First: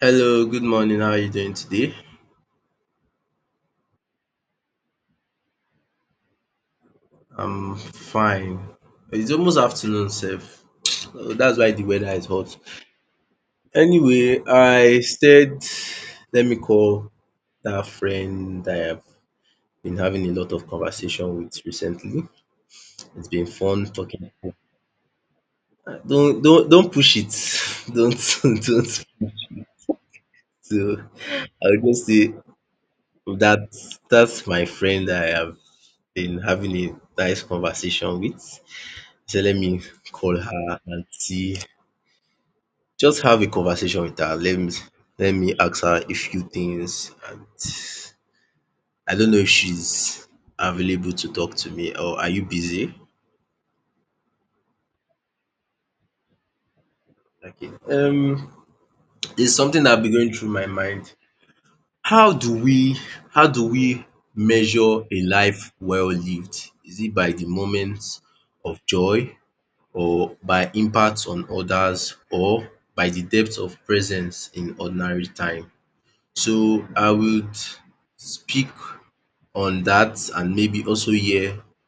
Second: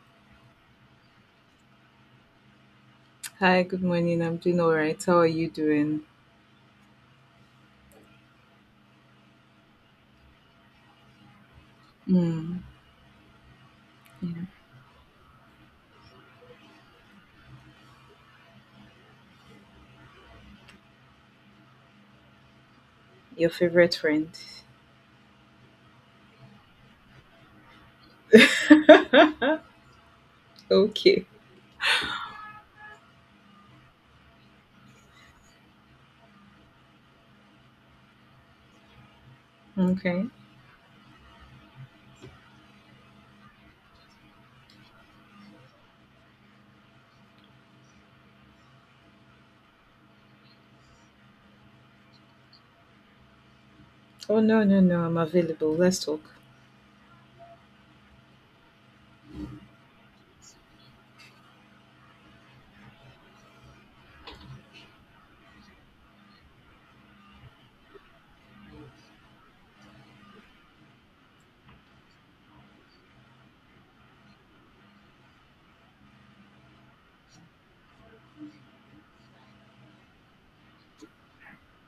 Hello, good morning. How are you doing today? Hi, good morning. I'm doing all right. How are you doing? I'm fine. It's almost afternoon, Seth. So that's why the weather is hot. Mm, yeah. Anyway, I said, let me call that friend that I've been having a lot of conversation with recently. It's been Your fun favorite friend. talking. Don't push it. Don't don't. So okay. I'll just say that that's my friend that I have been having a nice conversation with. So let me Okay. call her aunty, just have a conversation with her, let me ask her a few things and I don't know if she's available to talk to me or are you busy? Oh, no, no, no. I'm available. Let's talk. Okay. It's something that been going through my mind. How do we how do we measure a life well lived? Is it by the moments of joy or by impact on others or by the depth of presence in ordinary time? So I would speak on that and maybe also hear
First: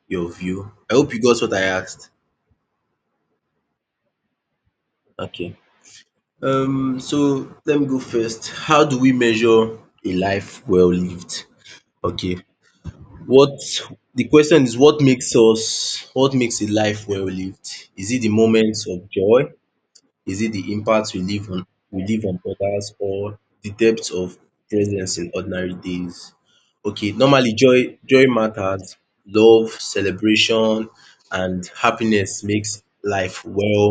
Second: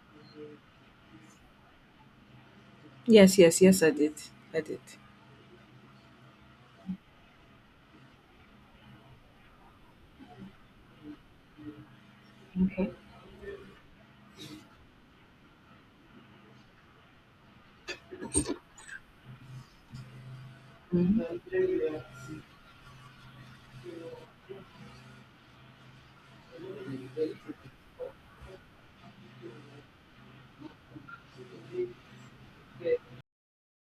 your view. I hope you got what I asked. Yes, yes, yes, I did. I did. Okay. So let me go first. How do we measure a life well lived? Okay. Okay. What, the question is, what makes a life well lived? Is it the moments of joy? Is it the impact Mhm. We leave on others or the depth of presence in ordinary days? Okay, normally joy matters. Love, celebration and happiness makes life well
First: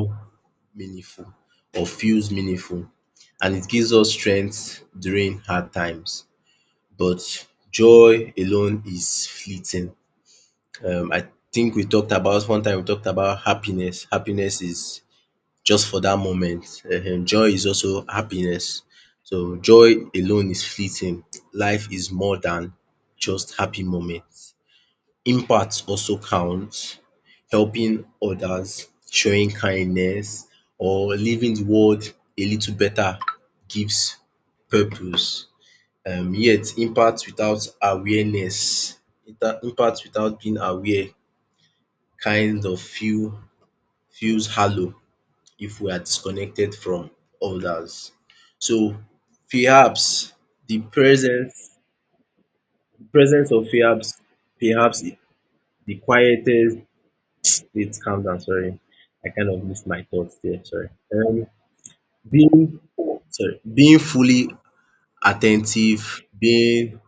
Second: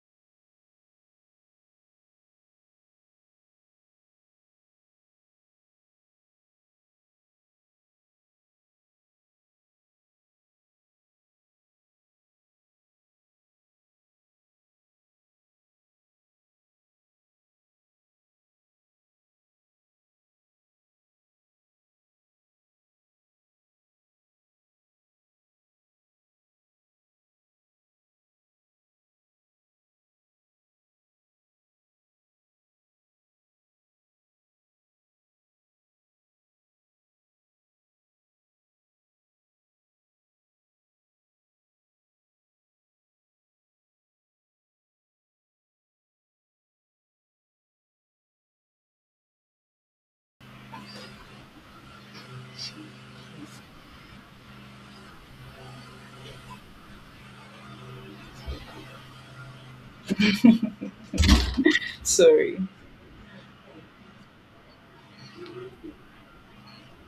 meaningful or feels meaningful and it gives us strength during hard times. But joy alone is fleeting. I think we talked about one time we talked about happiness. Happiness is just for that moment. Joy is also happiness. So joy alone is fleeting. Life is more than just happy moments. Impact also counts. Helping others, showing kindness or leaving the world a little better gives purpose. Yet impact without awareness, impact without being aware kind of feels hollow if we are disconnected from others. So perhaps the presence the presence of perhaps the quietest it calm down, sorry. I kind of missed my thoughts there, sorry. Um Sorry. being sorry, being fully attentive, being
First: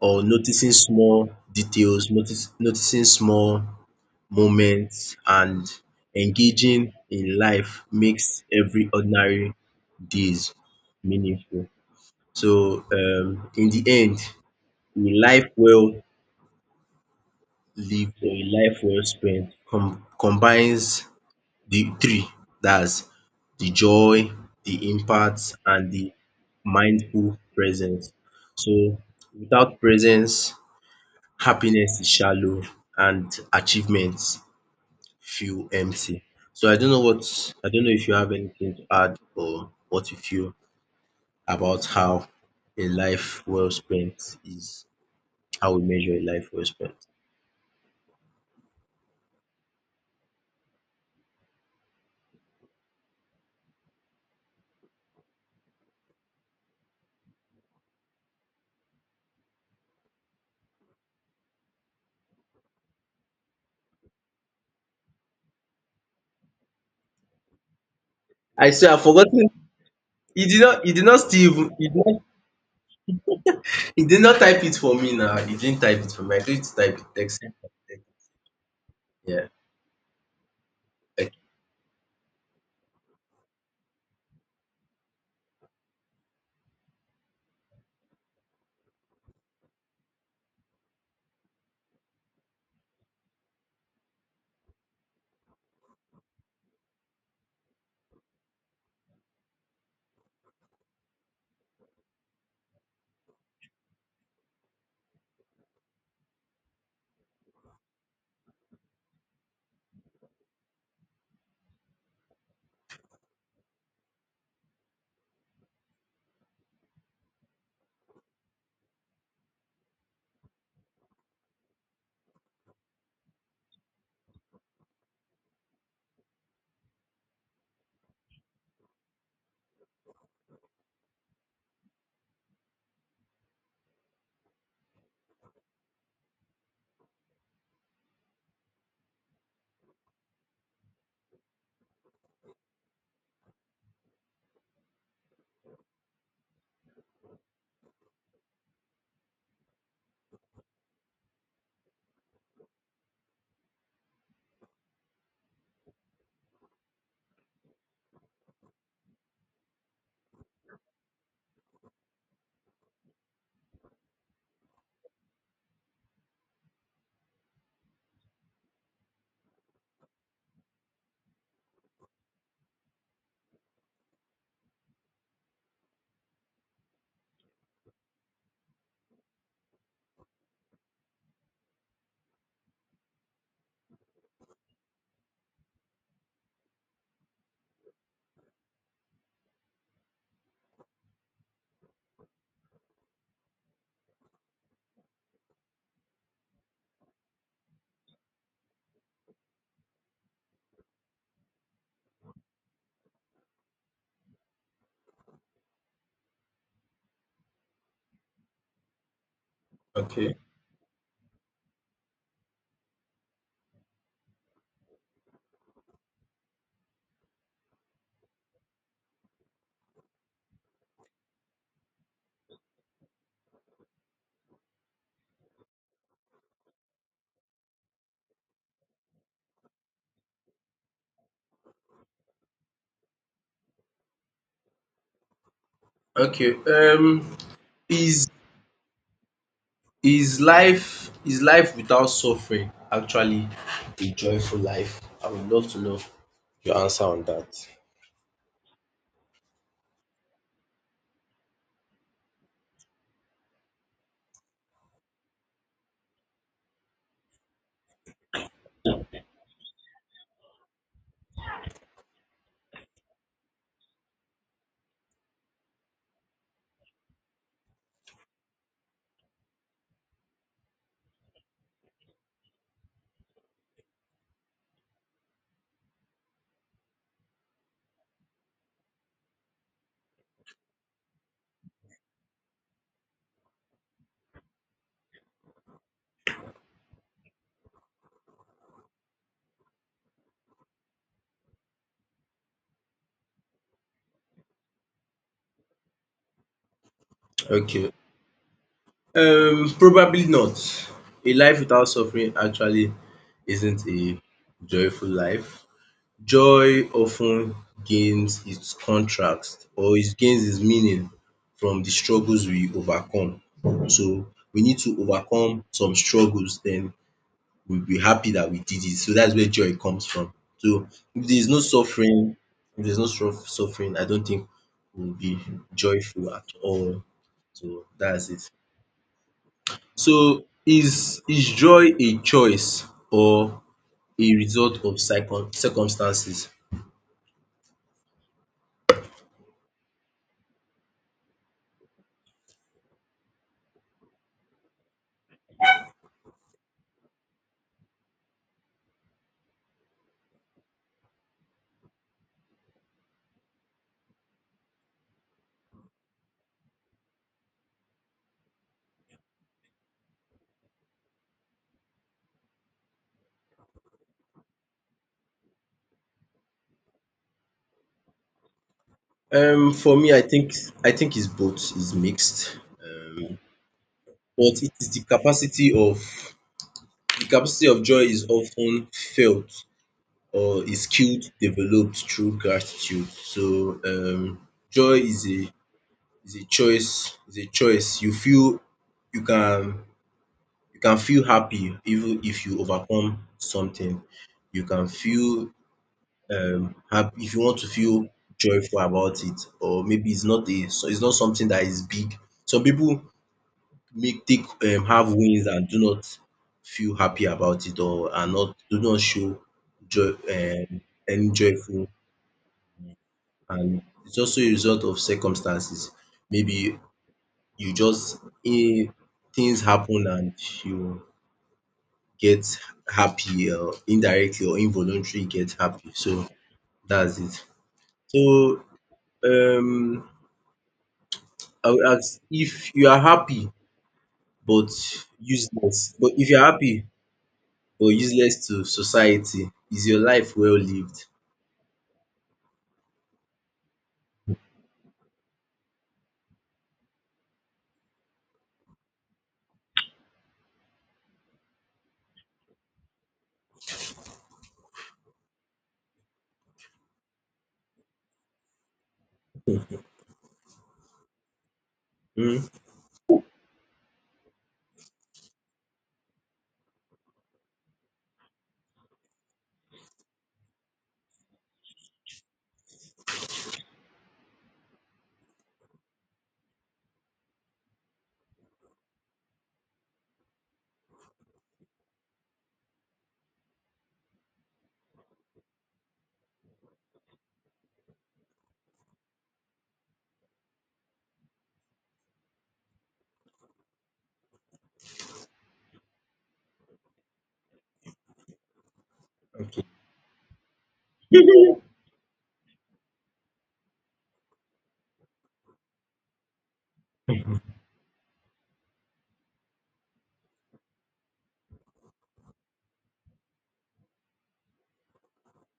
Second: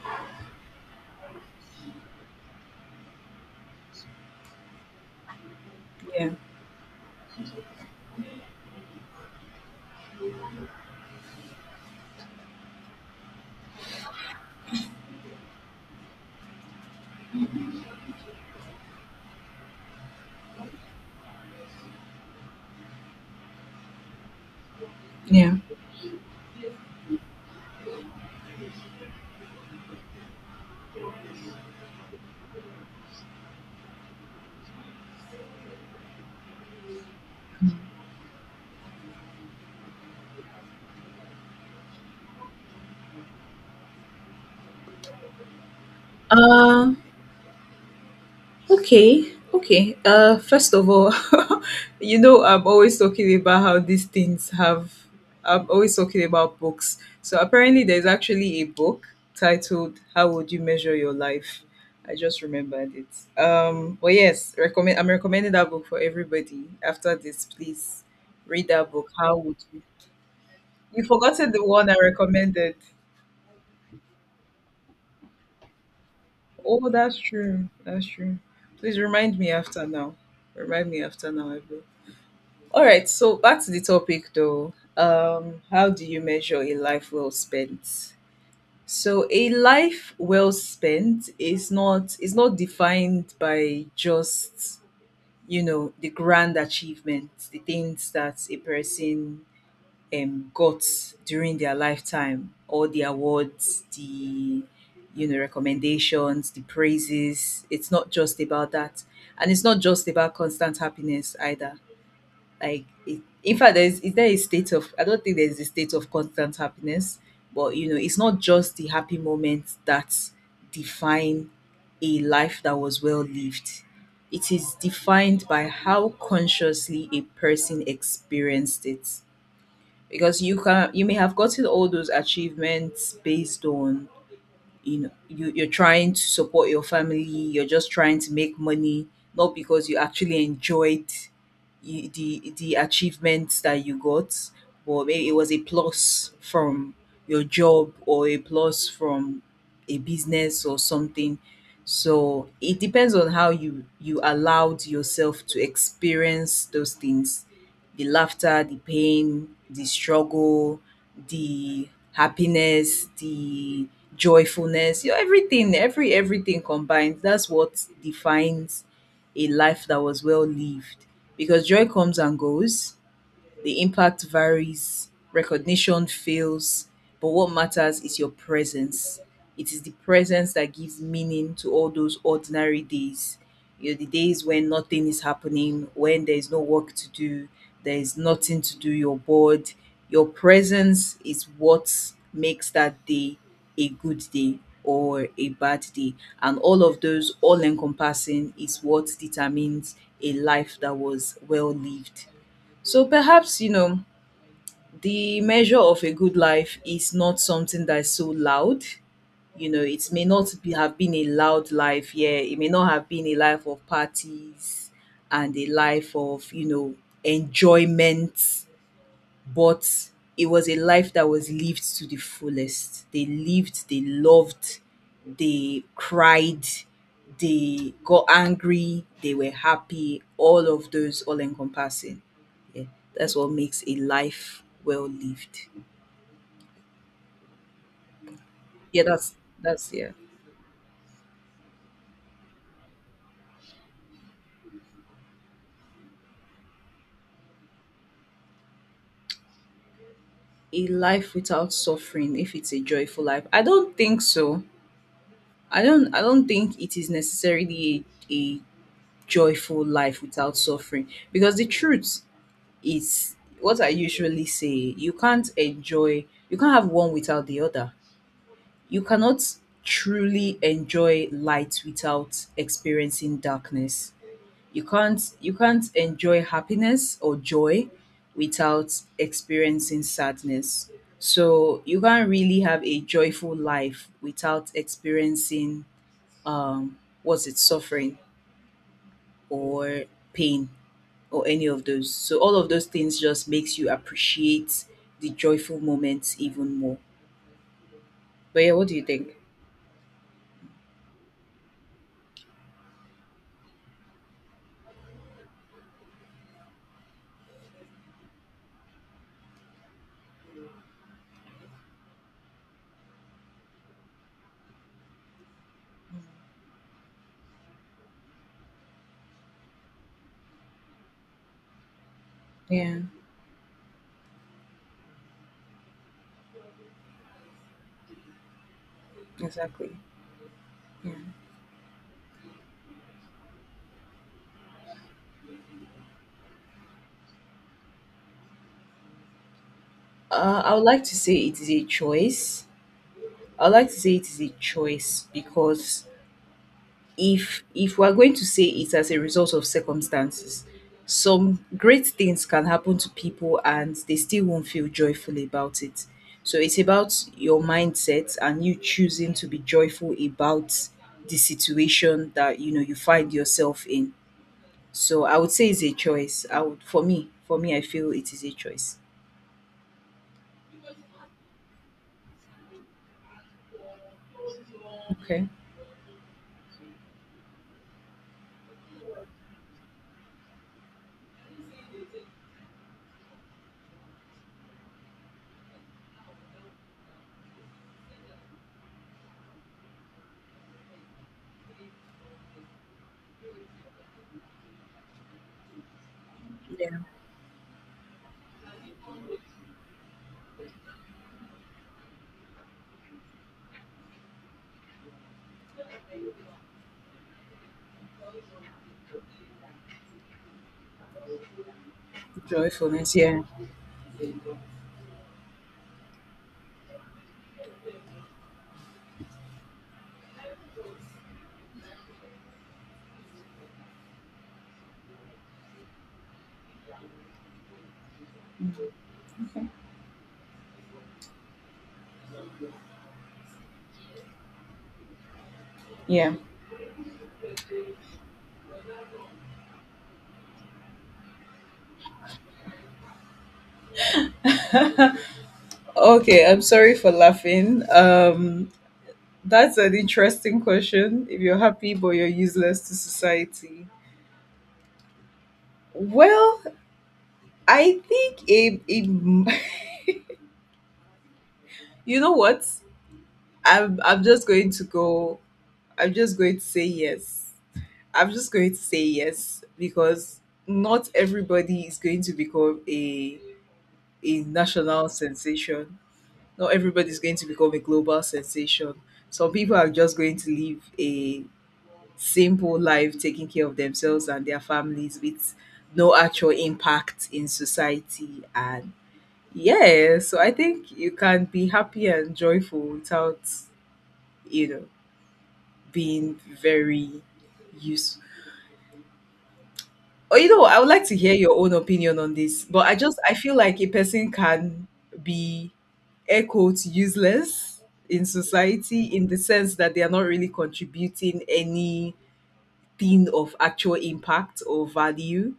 or noticing small details, noticing small moments and Yeah. engaging in life makes every ordinary days meaningful. So, in the end, a life well lived or a life well spent combines the three. That's the joy, the impact, Yeah. and the mindful presence. So, without presence, happiness is shallow and achievements feel empty. So, I don't know what, I don't know if you have anything to add or what you feel about how a life well spent is. How we measure a life Uh, respect. Okay, okay. First of all, you know, I'm always talking about how these things have. I'm always talking about books. So apparently, there's actually a book titled "How Would You Measure Your Life." I just remembered it. But yes, recommend. I'm recommending that book for everybody. After this, please read I say that I've book. How forgotten. would you? You did not. He You did not still forgotten the even. one You I did not, recommended. you did not type it for me now. He didn't type it for me. I told you to Oh, type it. that's Text. true. It, That's true. Please remind yeah. me after now. Remind me Like, after now, I will. All right, so back to the topic though. How do you measure a life well spent? So a life well spent is not defined by just you know the grand achievements, the things that a person got during their lifetime, or the awards, the you know recommendations, the praises. It's not just about that, and it's not just about constant happiness either like it, in fact there's is there a state of I don't think there's a state of constant happiness, but you know it's not just the happy moments that define a life that was well lived. It is defined by how consciously a person experienced it, because you may have gotten all those achievements based on you know you're trying to support your family, you're just trying to make money, not because you actually enjoyed the achievements that you got, but maybe it was a plus from your job or a plus from a business or something. So it depends on how you allowed yourself to experience those things: the laughter, the pain, the struggle, the happiness, the joyfulness, you know, everything, everything combined. That's what defines a life that was well lived. Because joy comes and goes, the impact varies, recognition fails, but what matters is your presence. It is the presence that gives meaning to all those ordinary days. You know, the days when nothing is happening, when there is no work to do, there is nothing to do, you're bored. Your presence is what makes that day a good day or a bad day. And all of those all encompassing is what determines a life that was well lived. So perhaps, you know, the measure of a good life is not something that's so loud. You know, it may okay. not be, have been a loud life, yeah. It may not have been a life of parties and a life of, you know, enjoyment, but it was a life that was lived to the fullest. They lived, they loved, they cried, they got angry, they were happy, all of those all encompassing. Yeah. That's what makes a life well lived. Okay. Is Yeah, that's yeah. Is life without suffering actually a joyful life? I would love to know your answer on that. A life without suffering, if it's a joyful life. I don't think so. I don't think it is necessarily a joyful life without suffering. Because the truth it's what I usually say, you can't enjoy, you can't have one without the other. You cannot truly enjoy light without experiencing darkness. You can't enjoy happiness or joy without experiencing sadness. So you can't really have a joyful life without experiencing what's it suffering or pain or any of those. So all of those things just makes you appreciate the joyful moments even more. Okay. But yeah, what do you think? Probably not. A life without suffering actually isn't a joyful life. Joy often gains its contrast or it gains its meaning from the struggles we overcome. So we need to overcome some struggles then we'll be happy that we did it. So that's where joy comes from. So if there's no suffering, if there's Yeah, no suffering, I don't think we'll be joyful at all. So that's it. exactly. So Yeah. is joy a choice or a result of circumstances? I would like to say it is a choice. I would like to say it is a choice because if we're going to say it as a result of circumstances, some great things can happen to people and they still won't feel joyful about it. So it's about your mindset and you choosing to be joyful about the situation that you know you find yourself in. So I would say it's a choice. I would for me I feel it is a choice. For me, I think it's both. It's mixed, but it is the Okay. capacity of joy is often felt or is skilled developed through gratitude. So joy is a choice. Is a choice. You can you can feel happy even if you overcome something. You can feel Yeah. hap if you want to feel joyful about it or maybe it's not a so it's not something that is big. Some people make take have wins and do not feel happy about it or are not do not show joy any joyful Joyfulness, yeah. and it's also a result of circumstances. Maybe you just um things happen and you get happy or indirectly or involuntarily get happy. So that's it. So um I would ask if you are happy but useless, but if Yeah. you're happy but useless to society, is your life well lived? Okay, I'm sorry for laughing. That's an interesting question. If you're happy but you're useless to society. Well, I think it, it you know Hmm, what? I'm just going to go, I'm just going to say yes. I'm just going to say yes because not everybody is going to become a national sensation. Not everybody is going to become a global sensation. Some people are just going to live a simple life taking care of themselves and their families with no actual impact in society, and yeah, so I think you can be happy and joyful without you know being very useful. okay. Oh, you know, I would like to hear your own opinion on this, but I just, I feel like a person can be air quotes useless in society in the sense that they are not really contributing any thing of actual impact or value,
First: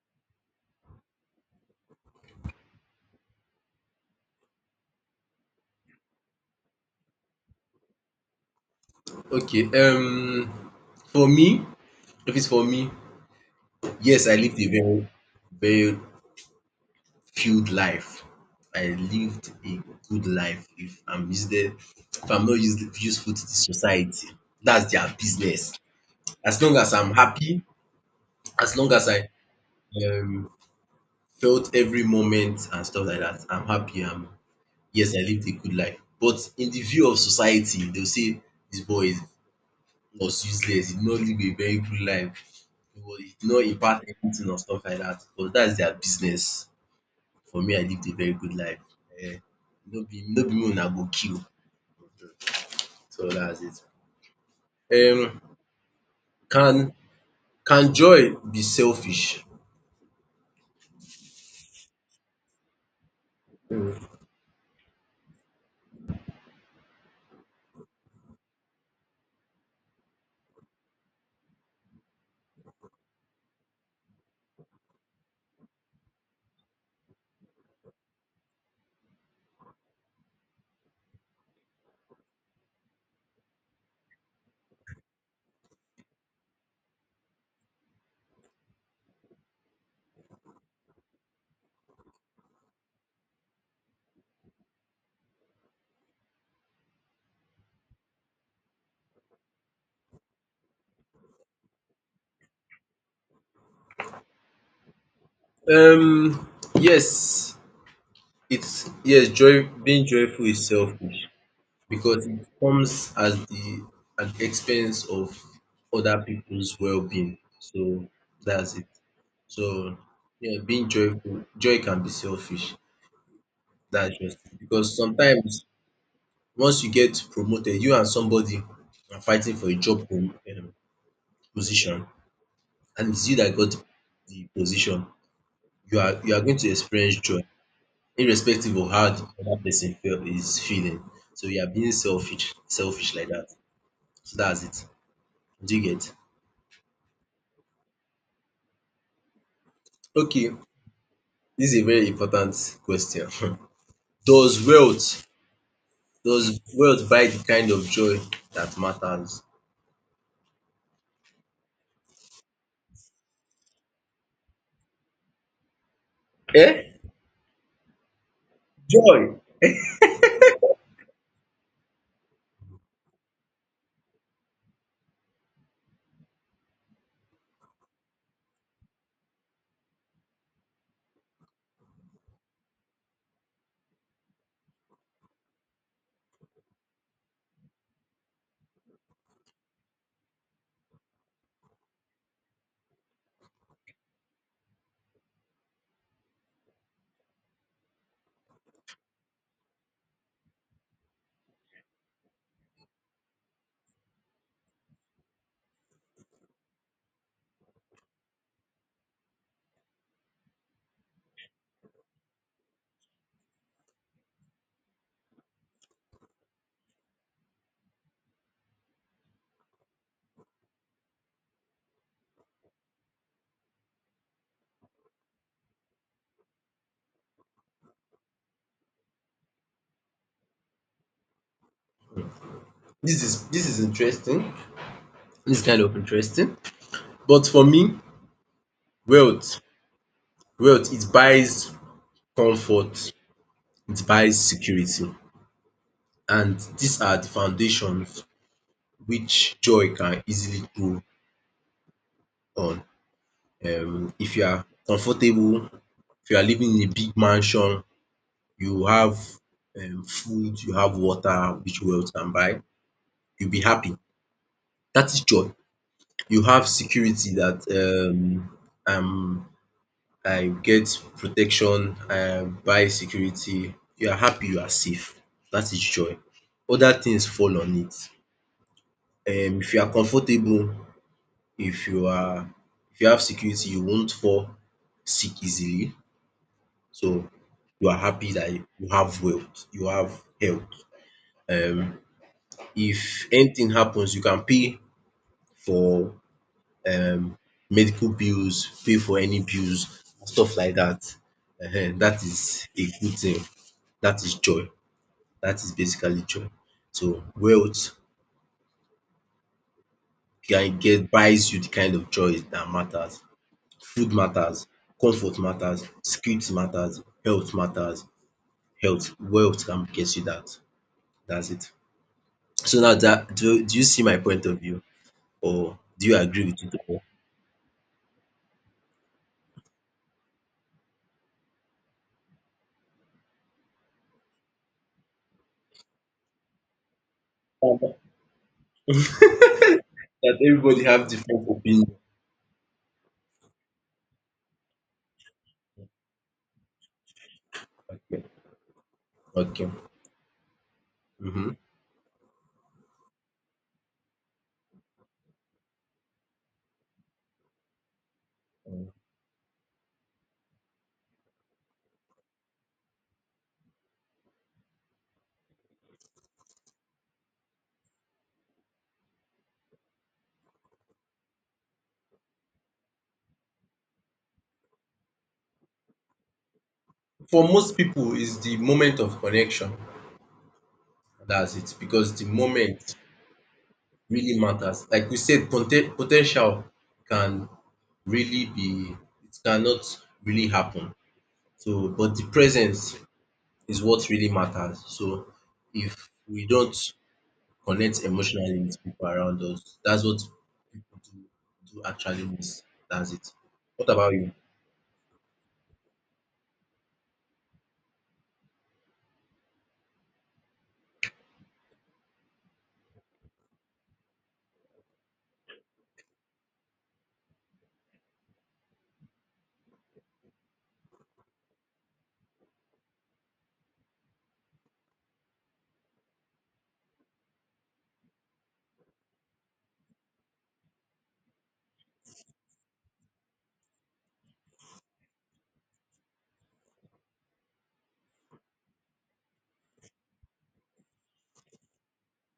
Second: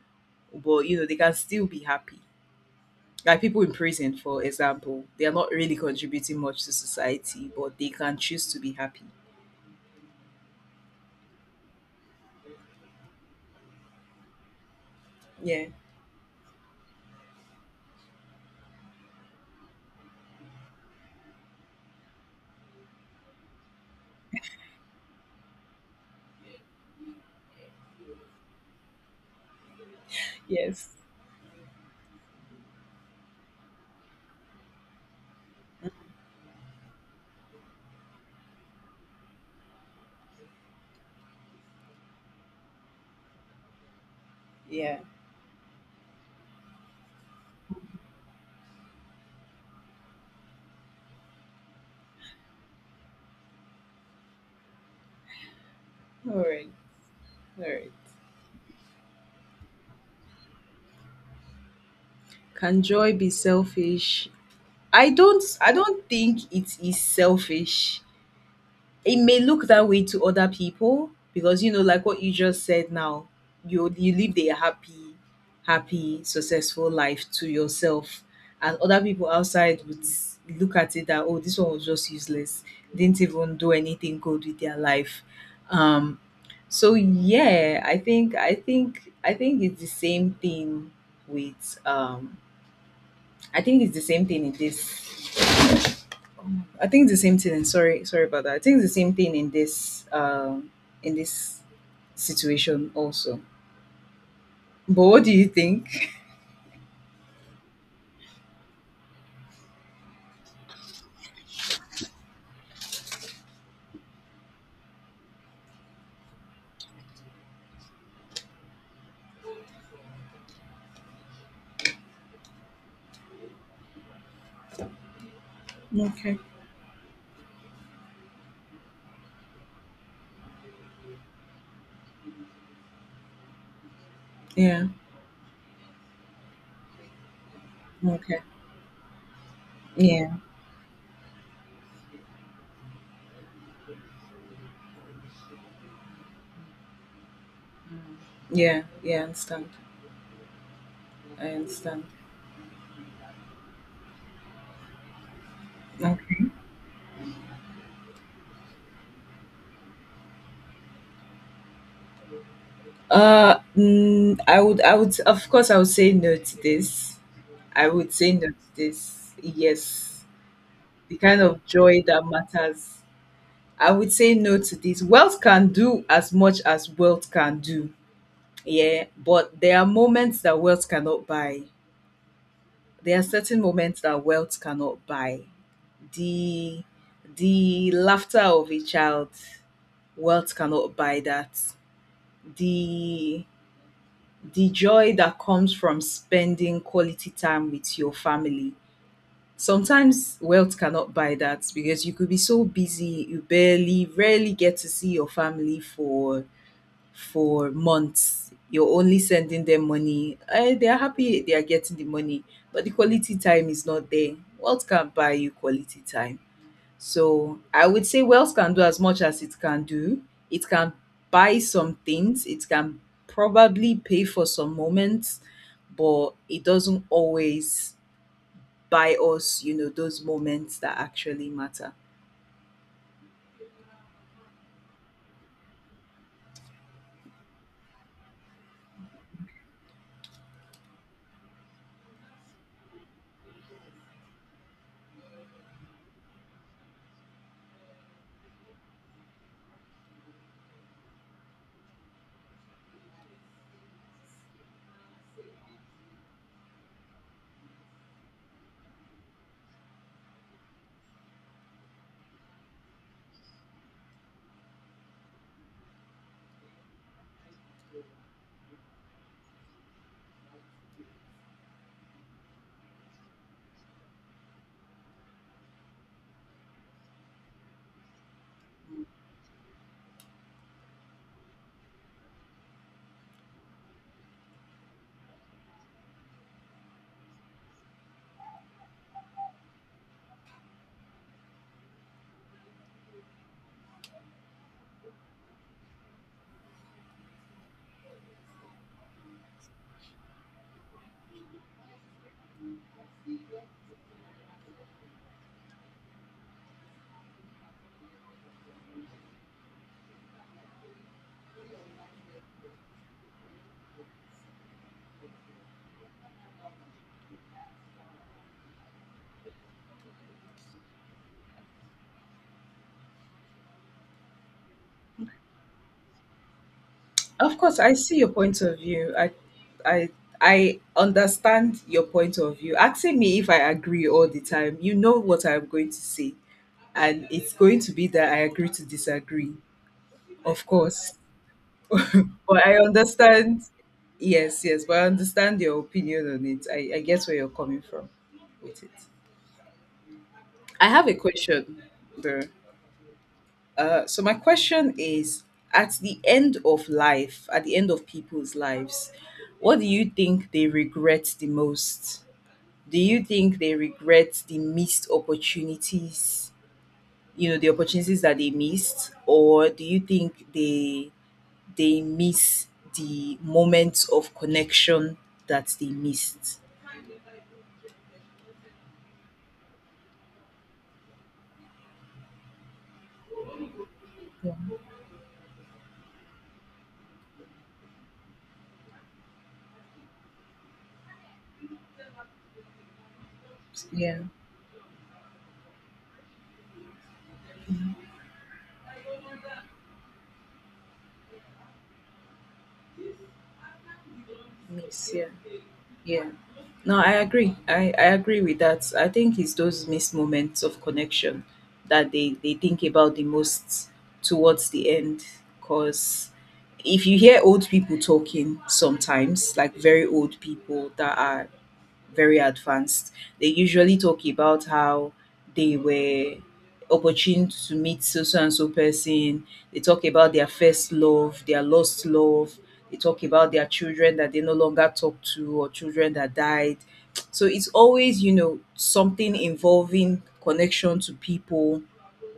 but you know, they can still be happy. Like people in prison, for example, they are not really contributing much to society, but they can choose to be happy. Okay, for me, if it's for me, yes, I lived a very Yeah. very filled life. I lived a good life if I'm useless if I'm not useful to the society. That's their business. As long as I'm happy, as long as I um Yes. felt every moment and stuff like that. I'm happy. I'm yes, I lived a good life. But in the view of society, they'll say this boy is was useless. He did not live a very good life. He did not impact anything or stuff like Yeah. that. But that's their business. For me, I lived a very good life. Eh, no be no be me una go kill. So that's it. Um, All right. can All right. can joy be selfish? Can joy be selfish? I don't think it is selfish. It may look that way to other people because you know, like what you just said now, you live a happy, happy, successful life to yourself. And other people outside would look at it that, oh, this one was just useless. Didn't even do anything good with their life. Um so yeah, I think it's the same thing with I think it's the same thing in this I think it's the same thing. Sorry, sorry about that. I think it's the same thing in this situation also. But what do you think? Um, yes, it's yes. Joy being joyful is selfish. Because it comes at the expense of other people's well-being. So that's it. So yeah, being joyful, joy can be selfish. That's just it. Because sometimes Okay. once you get promoted, you and somebody are fighting for a job position, and it's you that got the Yeah. position. You are going to experience joy, Okay. irrespective of how the other person feel Yeah. is feeling. So you are being selfish, selfish like that. So that's it. Do you get? Yeah. Yeah. I understand. Okay, I this is a understand. very important question. Does wealth Okay. does wealth buy the kind of joy that matters? I would. I would. Of course, I would say no to Eh? this. I would say no to this. Joy! Yes. The kind of joy that matters. I would say no to this. Wealth can do as much as wealth can do. Yeah, but there are moments that wealth cannot buy. There are certain moments that wealth cannot buy. The the laughter of a child, wealth cannot buy that. The the joy that comes from spending quality time with your family. Sometimes wealth cannot buy that because you could be so busy, you barely, rarely get to see your family for months. You're only sending them money, eh, they are happy they are getting the money, but the quality time is not there. Wealth can't buy you quality time. So I would say wealth can do as much as it can do. It can buy some things, it can probably pay for some moments, but it doesn't always buy us, you know, those moments that actually matter. This is interesting. This is kind of interesting but for me wealth wealth it buys comfort, it buys security and these are the foundations which joy can easily grow on. If you are comfortable, if you are living in a big mansion, you have food, you have water which wealth can buy, you'll be happy. That is joy. You have security that um I get protection, I buy security, you are happy, you are safe. That is joy. Other things fall on it. If you are comfortable, if you are if you have security, you won't fall sick easily. So you are happy that you have wealth, you have health. Um If anything happens, you can pay for um medical bills, pay for any bills, stuff like that. Ehen, dat a good thing. That is joy. That is basically joy. So wealth can get buys you the kind of joy that matters. Food matters, comfort matters, security matters. Health wealth can get you that. That's it. So now that do you see my point of view or do you agree with it at Of course, I see your point of view. I, I understand your point of view. Asking me if I agree all the time, you know what I'm going to say, and it's going to all? be that I agree to disagree, That of everybody have course. different opinion. But I understand. Yes, yes, but I understand your opinion on it. I get where you're coming from Okay. with it. Okay. I have a Mm-hmm. question, though. So my question is, at the end of life, at the end of people's lives, what do you think they regret the most? Do you think they regret the missed opportunities, you know, the opportunities that they missed, or do you think they miss the moments of connection that they missed? For most people, is the moment of connection. That's it. Because the moment really matters. Like we said, potential can really be, it cannot really happen. So, but the presence is what Yeah, really matters. So, if we don't connect emotionally with people around us, that's what people do actually miss. That's it. What about you? miss, yeah. Yeah. No, I agree. I agree with that. I think it's those missed moments of connection that they think about the most towards the end. Because if you hear old people talking sometimes, like very old people that are very advanced. They usually talk about how they were opportune to meet so so and so person. They talk about their first love, their lost love. They talk about their children that they no longer talk to or children that died. So it's always, you know, something involving connection to people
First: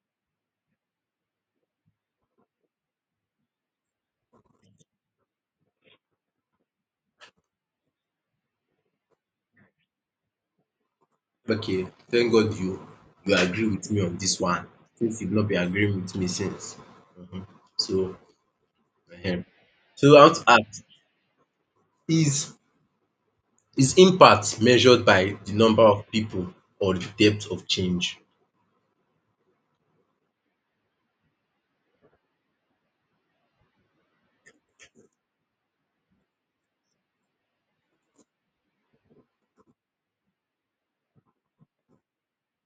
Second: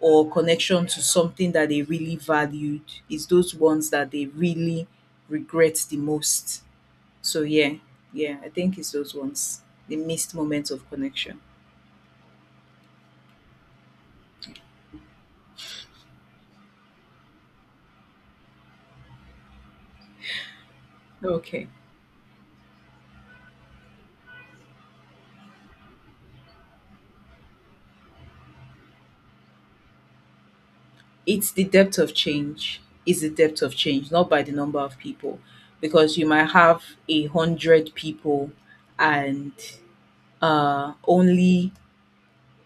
or connection to something that they really valued. It's those ones that they really regret the most. So yeah, yeah, I think it's those ones. The missed moments of connection. Okay, thank God you agree with me on this one since you've not been agreeing with me since. So, um so, I want to ask, Okay. is is impact measured by the number of people or the depth of change? It's the depth of change. It's the depth of change, not by the number of people. Because you might have 100 people and uh only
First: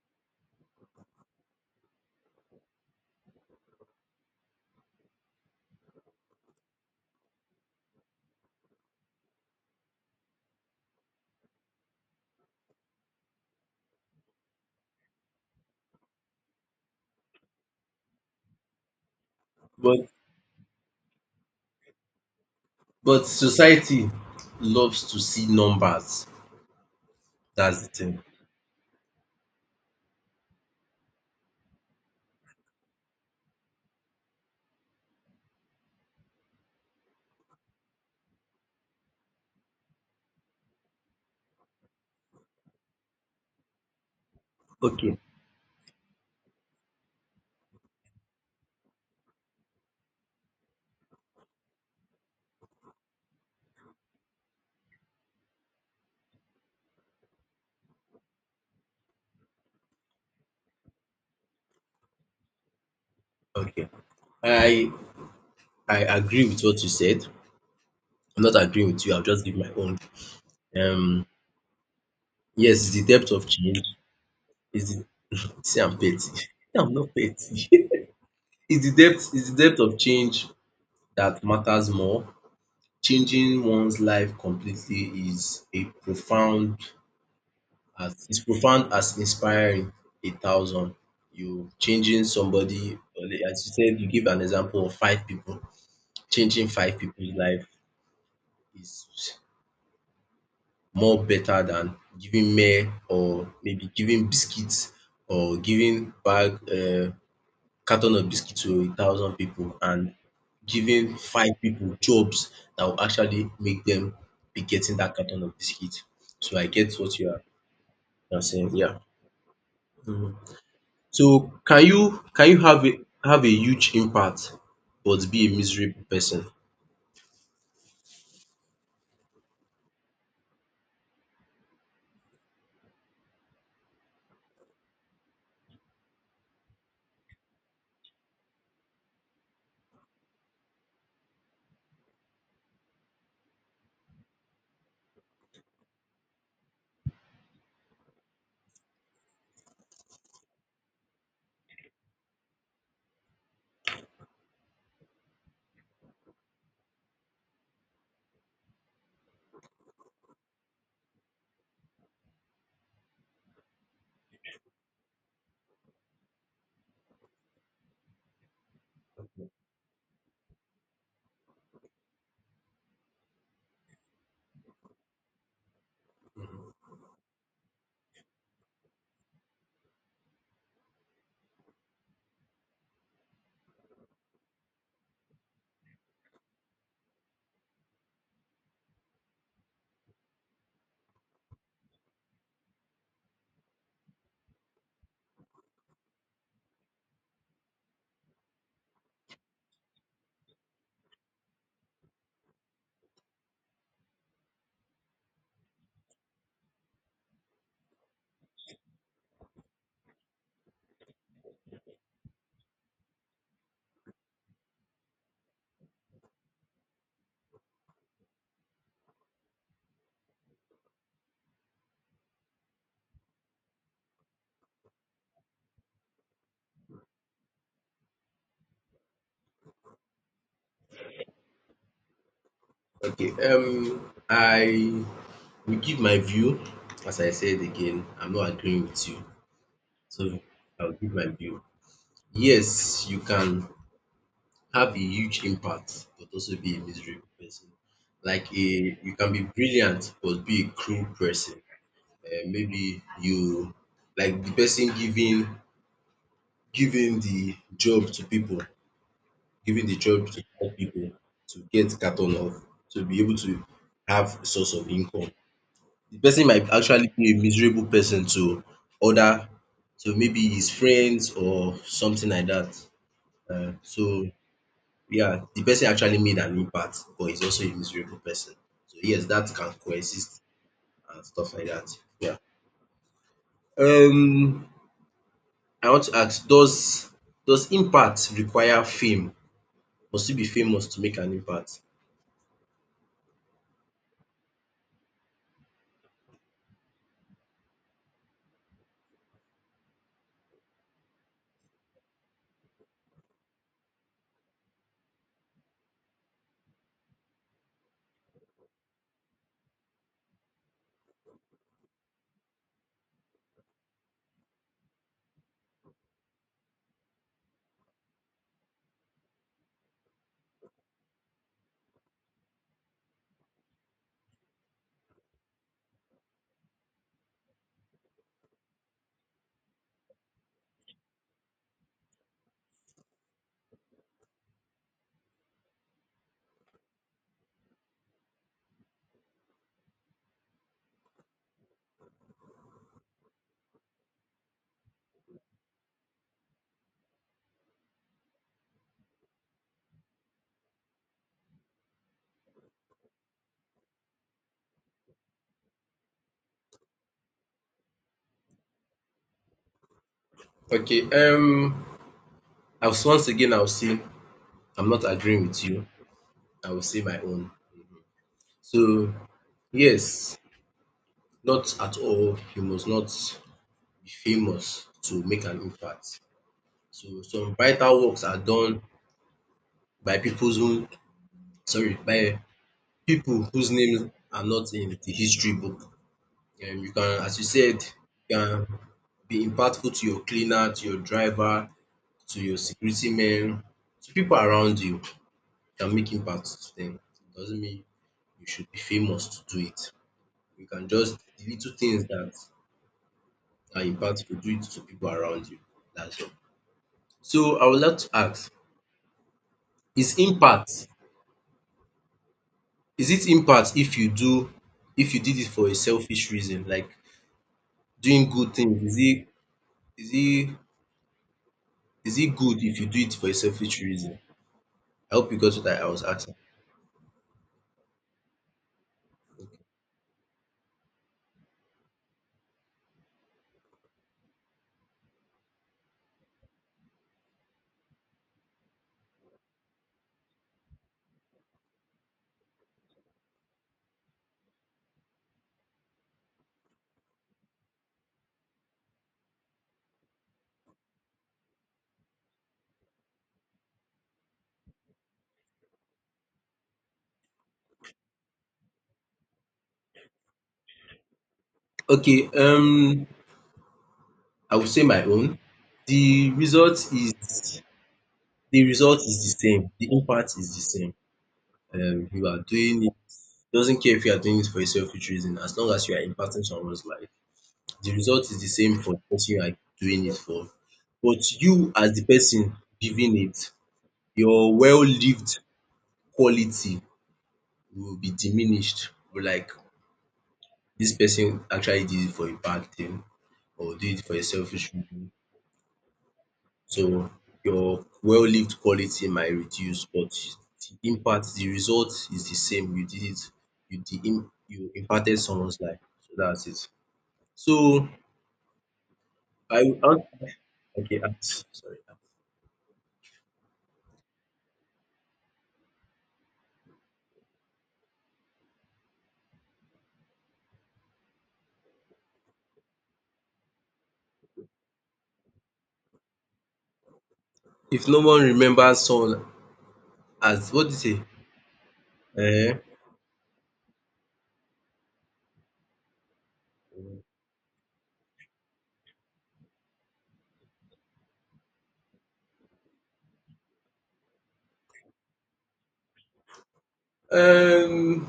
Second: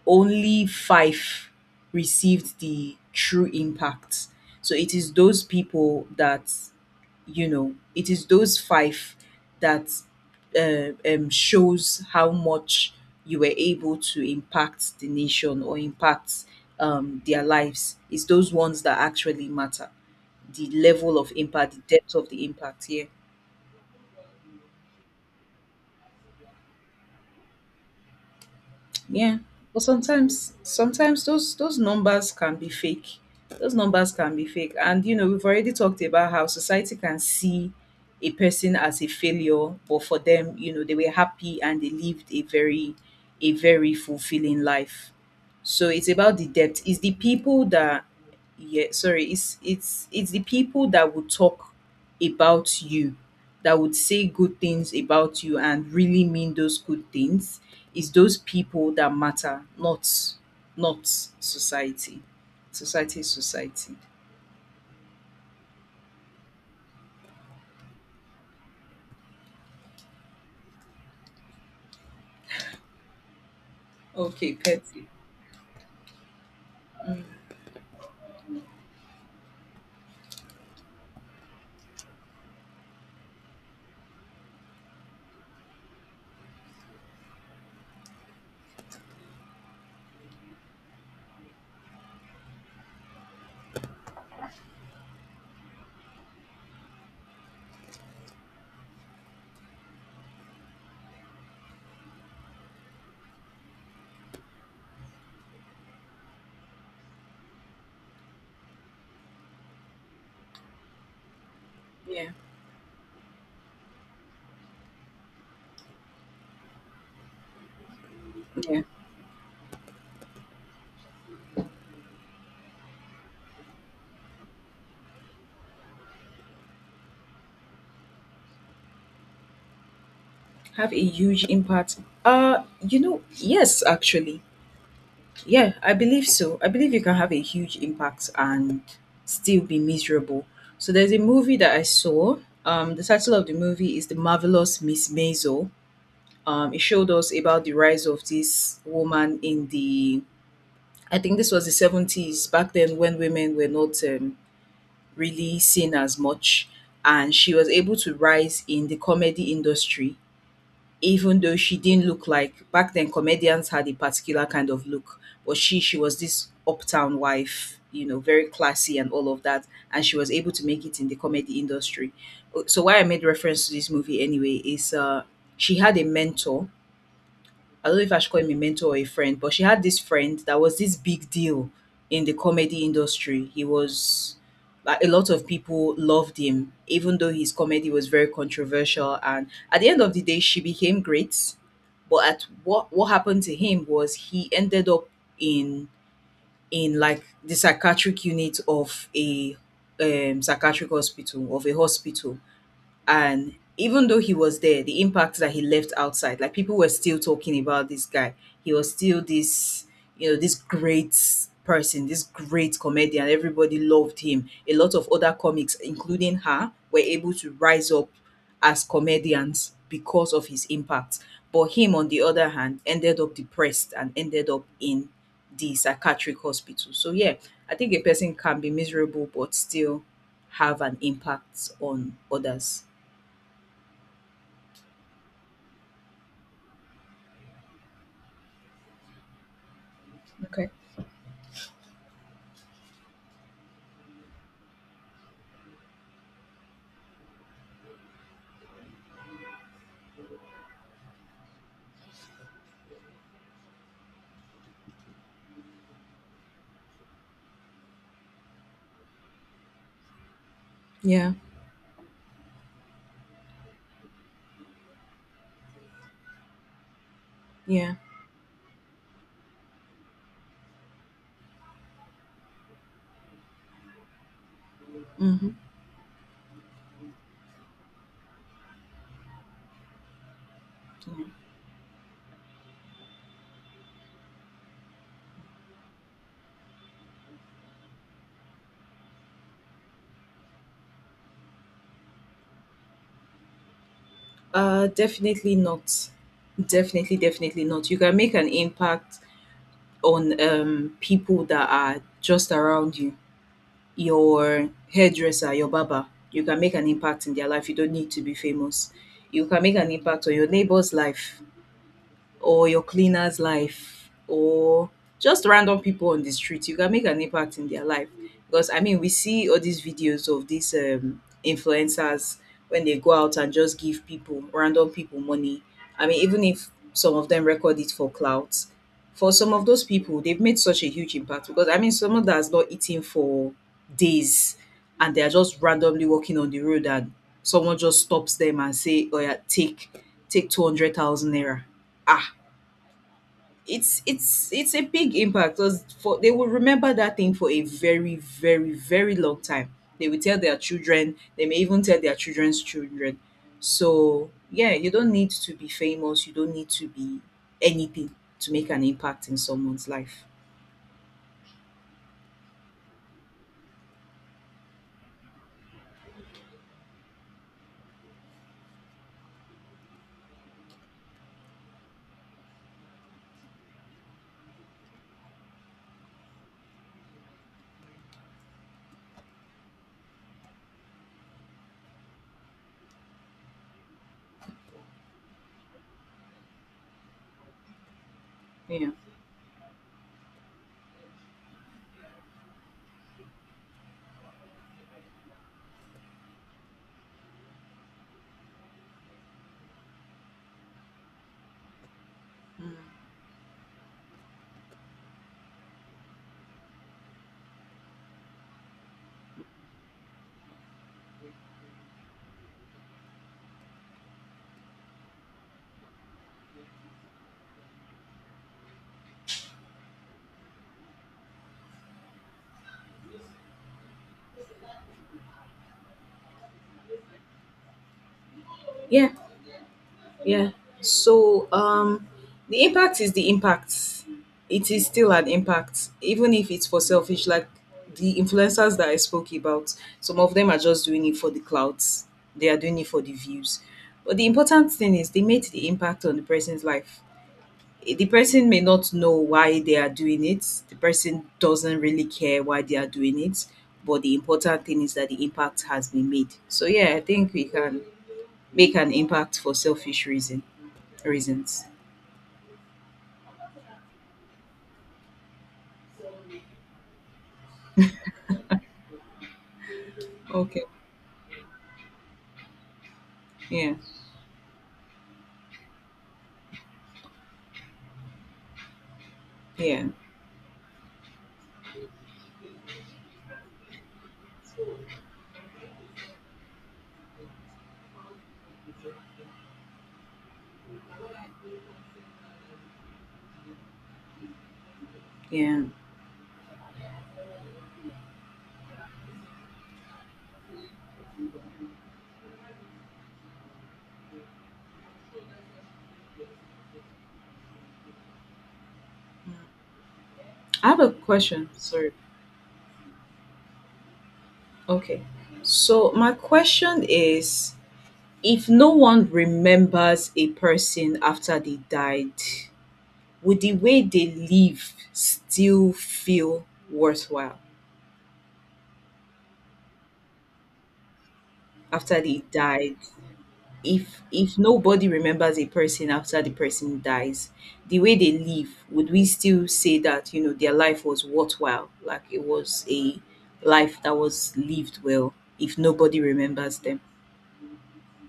only 5 received the true impact. So it is those people that you know it is those 5 that shows how much you were able to impact the nation or impact their lives. It's those ones that actually matter, But the level of impact, the depth of the impact, yeah. but society loves to see numbers. That's the thing. Yeah, but sometimes those numbers can be fake. Those numbers can be fake, and you know we've already talked about how society can see a person as a failure, but for them, you know, they were happy and they lived a very fulfilling life. Okay, So it's about the depth. It's the people that, yeah, sorry, it's the people that would talk about you, that would say good things about you and really mean those good things. It's those people that matter, not society. Society is okay. society. I I agree with what you said. I'm not agreeing with you. I'll just give my own. Um, yes, it's the depth of change Okay, is the. petty. See, I'm petty. I'm not petty. Is the depth of change that matters more. Changing one's life completely is a profound as is profound as inspiring 1,000. You changing somebody or like as you said, you give an example of five people. Changing five people's life is more better than giving mere or maybe giving biscuits or giving bag carton of biscuit to 1,000 people and giving five people Yeah, jobs that will actually make them be getting that carton of biscuit. So I get what you are saying. yeah. Yeah. Mhm. So can you have a huge impact but be a miserable person? Have a huge impact. You know, yes, actually. Yeah, I believe so. I believe you can have a huge impact and still be miserable. So there's a movie that I saw. The title of the movie is The Marvelous Miss Maisel. It showed us about the rise of this woman in the, I think this was the 70s, back then when women were not really seen as much. And she was able to rise in the comedy industry, even though she didn't look like back then comedians had a particular kind of look. But she was this uptown wife, you know, very classy and all of that. And she was able to make it in the comedy industry. So, why I made reference to this movie anyway is, she had a mentor. I don't know if I should call him a mentor or a friend, but she had this friend that was this big deal in the comedy industry. He was like, a lot of people loved him, even though his comedy was very controversial. And at the end of the day, she became great. But at what happened to him was he ended up in in like the psychiatric unit of a, psychiatric hospital of a hospital. And even though he was there, the impact that he left outside, like people were still talking about this guy, he was still this, you know, this great person, this great comedian, everybody loved him. A lot of other comics including her were able to rise up as comedians because of his impact, but him on the other hand ended up depressed and ended up in the psychiatric hospital. So yeah, I think a person can be miserable but still have an impact on others. Okay. I will give my view. As I said again, I'm not agreeing with you. So Okay. I'll give my view. Yes, you can have a huge impact but also be a miserable person. Like a you can be brilliant but be a cruel person. Eh, maybe you like the person giving the job to people, giving the job to poor people Yeah. to get carton off, to be able to have a source of income. The person might actually be a miserable Yeah. person to other to maybe his friends or something like that. Um so Yeah, Mm-hmm. the person actually made an impact, but he's also a miserable person. So yes, that can coexist Yeah. and stuff like that. Yeah. Um, I want to ask, does impact require fame? Must you be famous to make an impact? Definitely not. Definitely, definitely not. You can make an impact on people that are just around you. Your hairdresser, your barber. You can make an impact in their life. You don't need to be famous. You can make an impact on your neighbor's life, or your cleaner's life, or just random people on the street, you can make an impact in their life. Because I mean, we see all these videos of these influencers when they go out and just give people, random people, money. I mean, even if some of them record it for clout, for some of those people, they've made such a huge impact. Because I mean, someone that has not eaten for days and they are just randomly walking on the road, and someone just stops them and say, "Oh yeah, take 200,000 naira." Ah, it's a big impact, because for they will remember that thing for a very long time. They will tell their children, they may even tell their children's children. So yeah, you don't need to be famous, you don't need to be anything to make an impact in someone's life. Okay. I was once again I'll say I'm not agreeing with you. I will say my own. So yes, not at all. You must not be famous to make an impact. So some vital works are done by people who by people whose names are not in the history book. You can, as you said, you can Yeah. be impactful to your cleaner, to your driver, to your security men, to people around you. You can make impact to them. It doesn't mean you should be famous to do it. You can just the little things that Mm. are impactful, do it to people around you. That's all. So I would like to ask, is impact is it impact if you did it for a selfish reason, like doing good things? Is it is it good if you do it for a selfish reason? I hope you got what I was asking. Yeah. Yeah. So, the impact is the impact. It is still an impact, even if it's for selfish, like the influencers that I spoke about. Some of them are just doing it for the clouds, they are doing it for the views. But the important thing is they made the impact on the person's life. Eh, the person may not know why they are doing it, the person doesn't really care why they are doing it. But the important thing is that the impact has been made. So, yeah, I think we can make an impact for selfish reasons. Okay, I will say my own. The result is the result is the same. The impact is the Okay. same. You are doing it Yeah. doesn't care if you are doing it for a selfish reason, as long as you are impacting someone's life. The result is the same for the person you are Yeah, doing it for. But you as the person giving it, your well-lived quality will be diminished. Will Like this person actually did it for a bad thing or did it for a selfish reason. yeah. So your well-lived quality might reduce, but the impact, the result is the same. You did it, you impacted someone's life. So that's it. So I would ask I have a okay, ask, question. sorry. Sorry. Okay. So my question is, if no one remembers a person after they died, would the way they live still feel worthwhile If no one remembers someone as what do you say? after they Eh, died? If nobody remembers a person after the person dies, the way they live, would we still say that, you know, their life was worthwhile, like it was a life that was lived well, if nobody remembers them? um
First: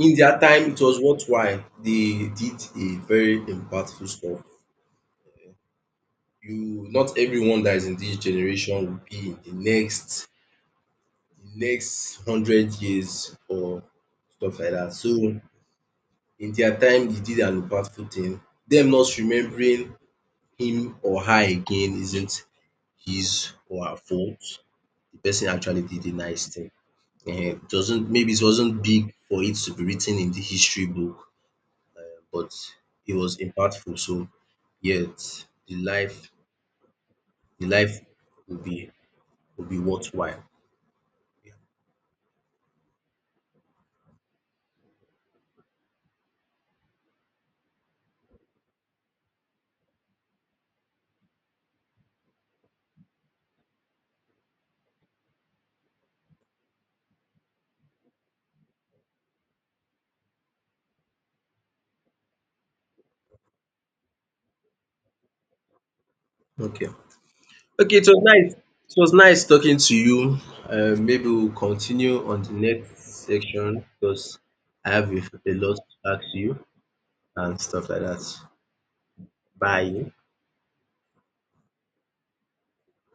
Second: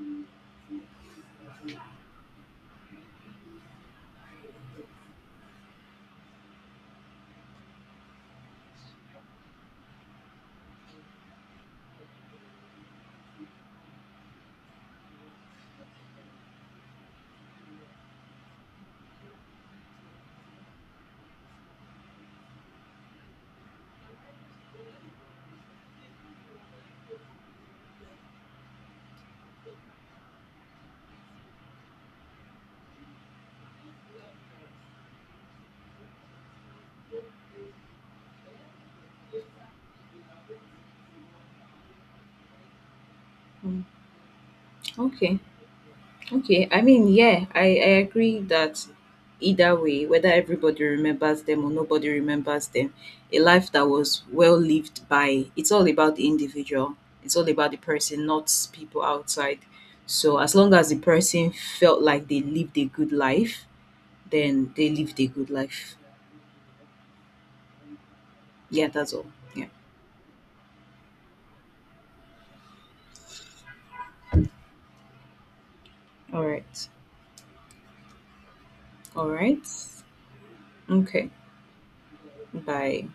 in their time it was worthwhile. They did a very impactful stuff. You not everyone that is in this generation will be in the next 100 years or stuff like that. So in their time he did an impactful thing. Them not remembering him or her again isn't his or her fault. The person actually did a nice thing. Doesn't maybe it wasn't big for it to be written in the history book, but it was impactful. So yet the life the life will be will be worthwhile. Mm, okay. Okay, I mean, yeah, I agree that either way, whether everybody remembers them or nobody remembers them, a life that was well lived by, it's all about the individual, it's all about the person, not people outside. So, as long as the person felt like they lived a good life, then they lived a good life. Okay. Okay, it was nice Yeah, it was that's all. nice Yeah. talking to you. Maybe we'll continue on the next section because I have a lot to ask All you right. and stuff like that. All right. Bye. Okay. Bye.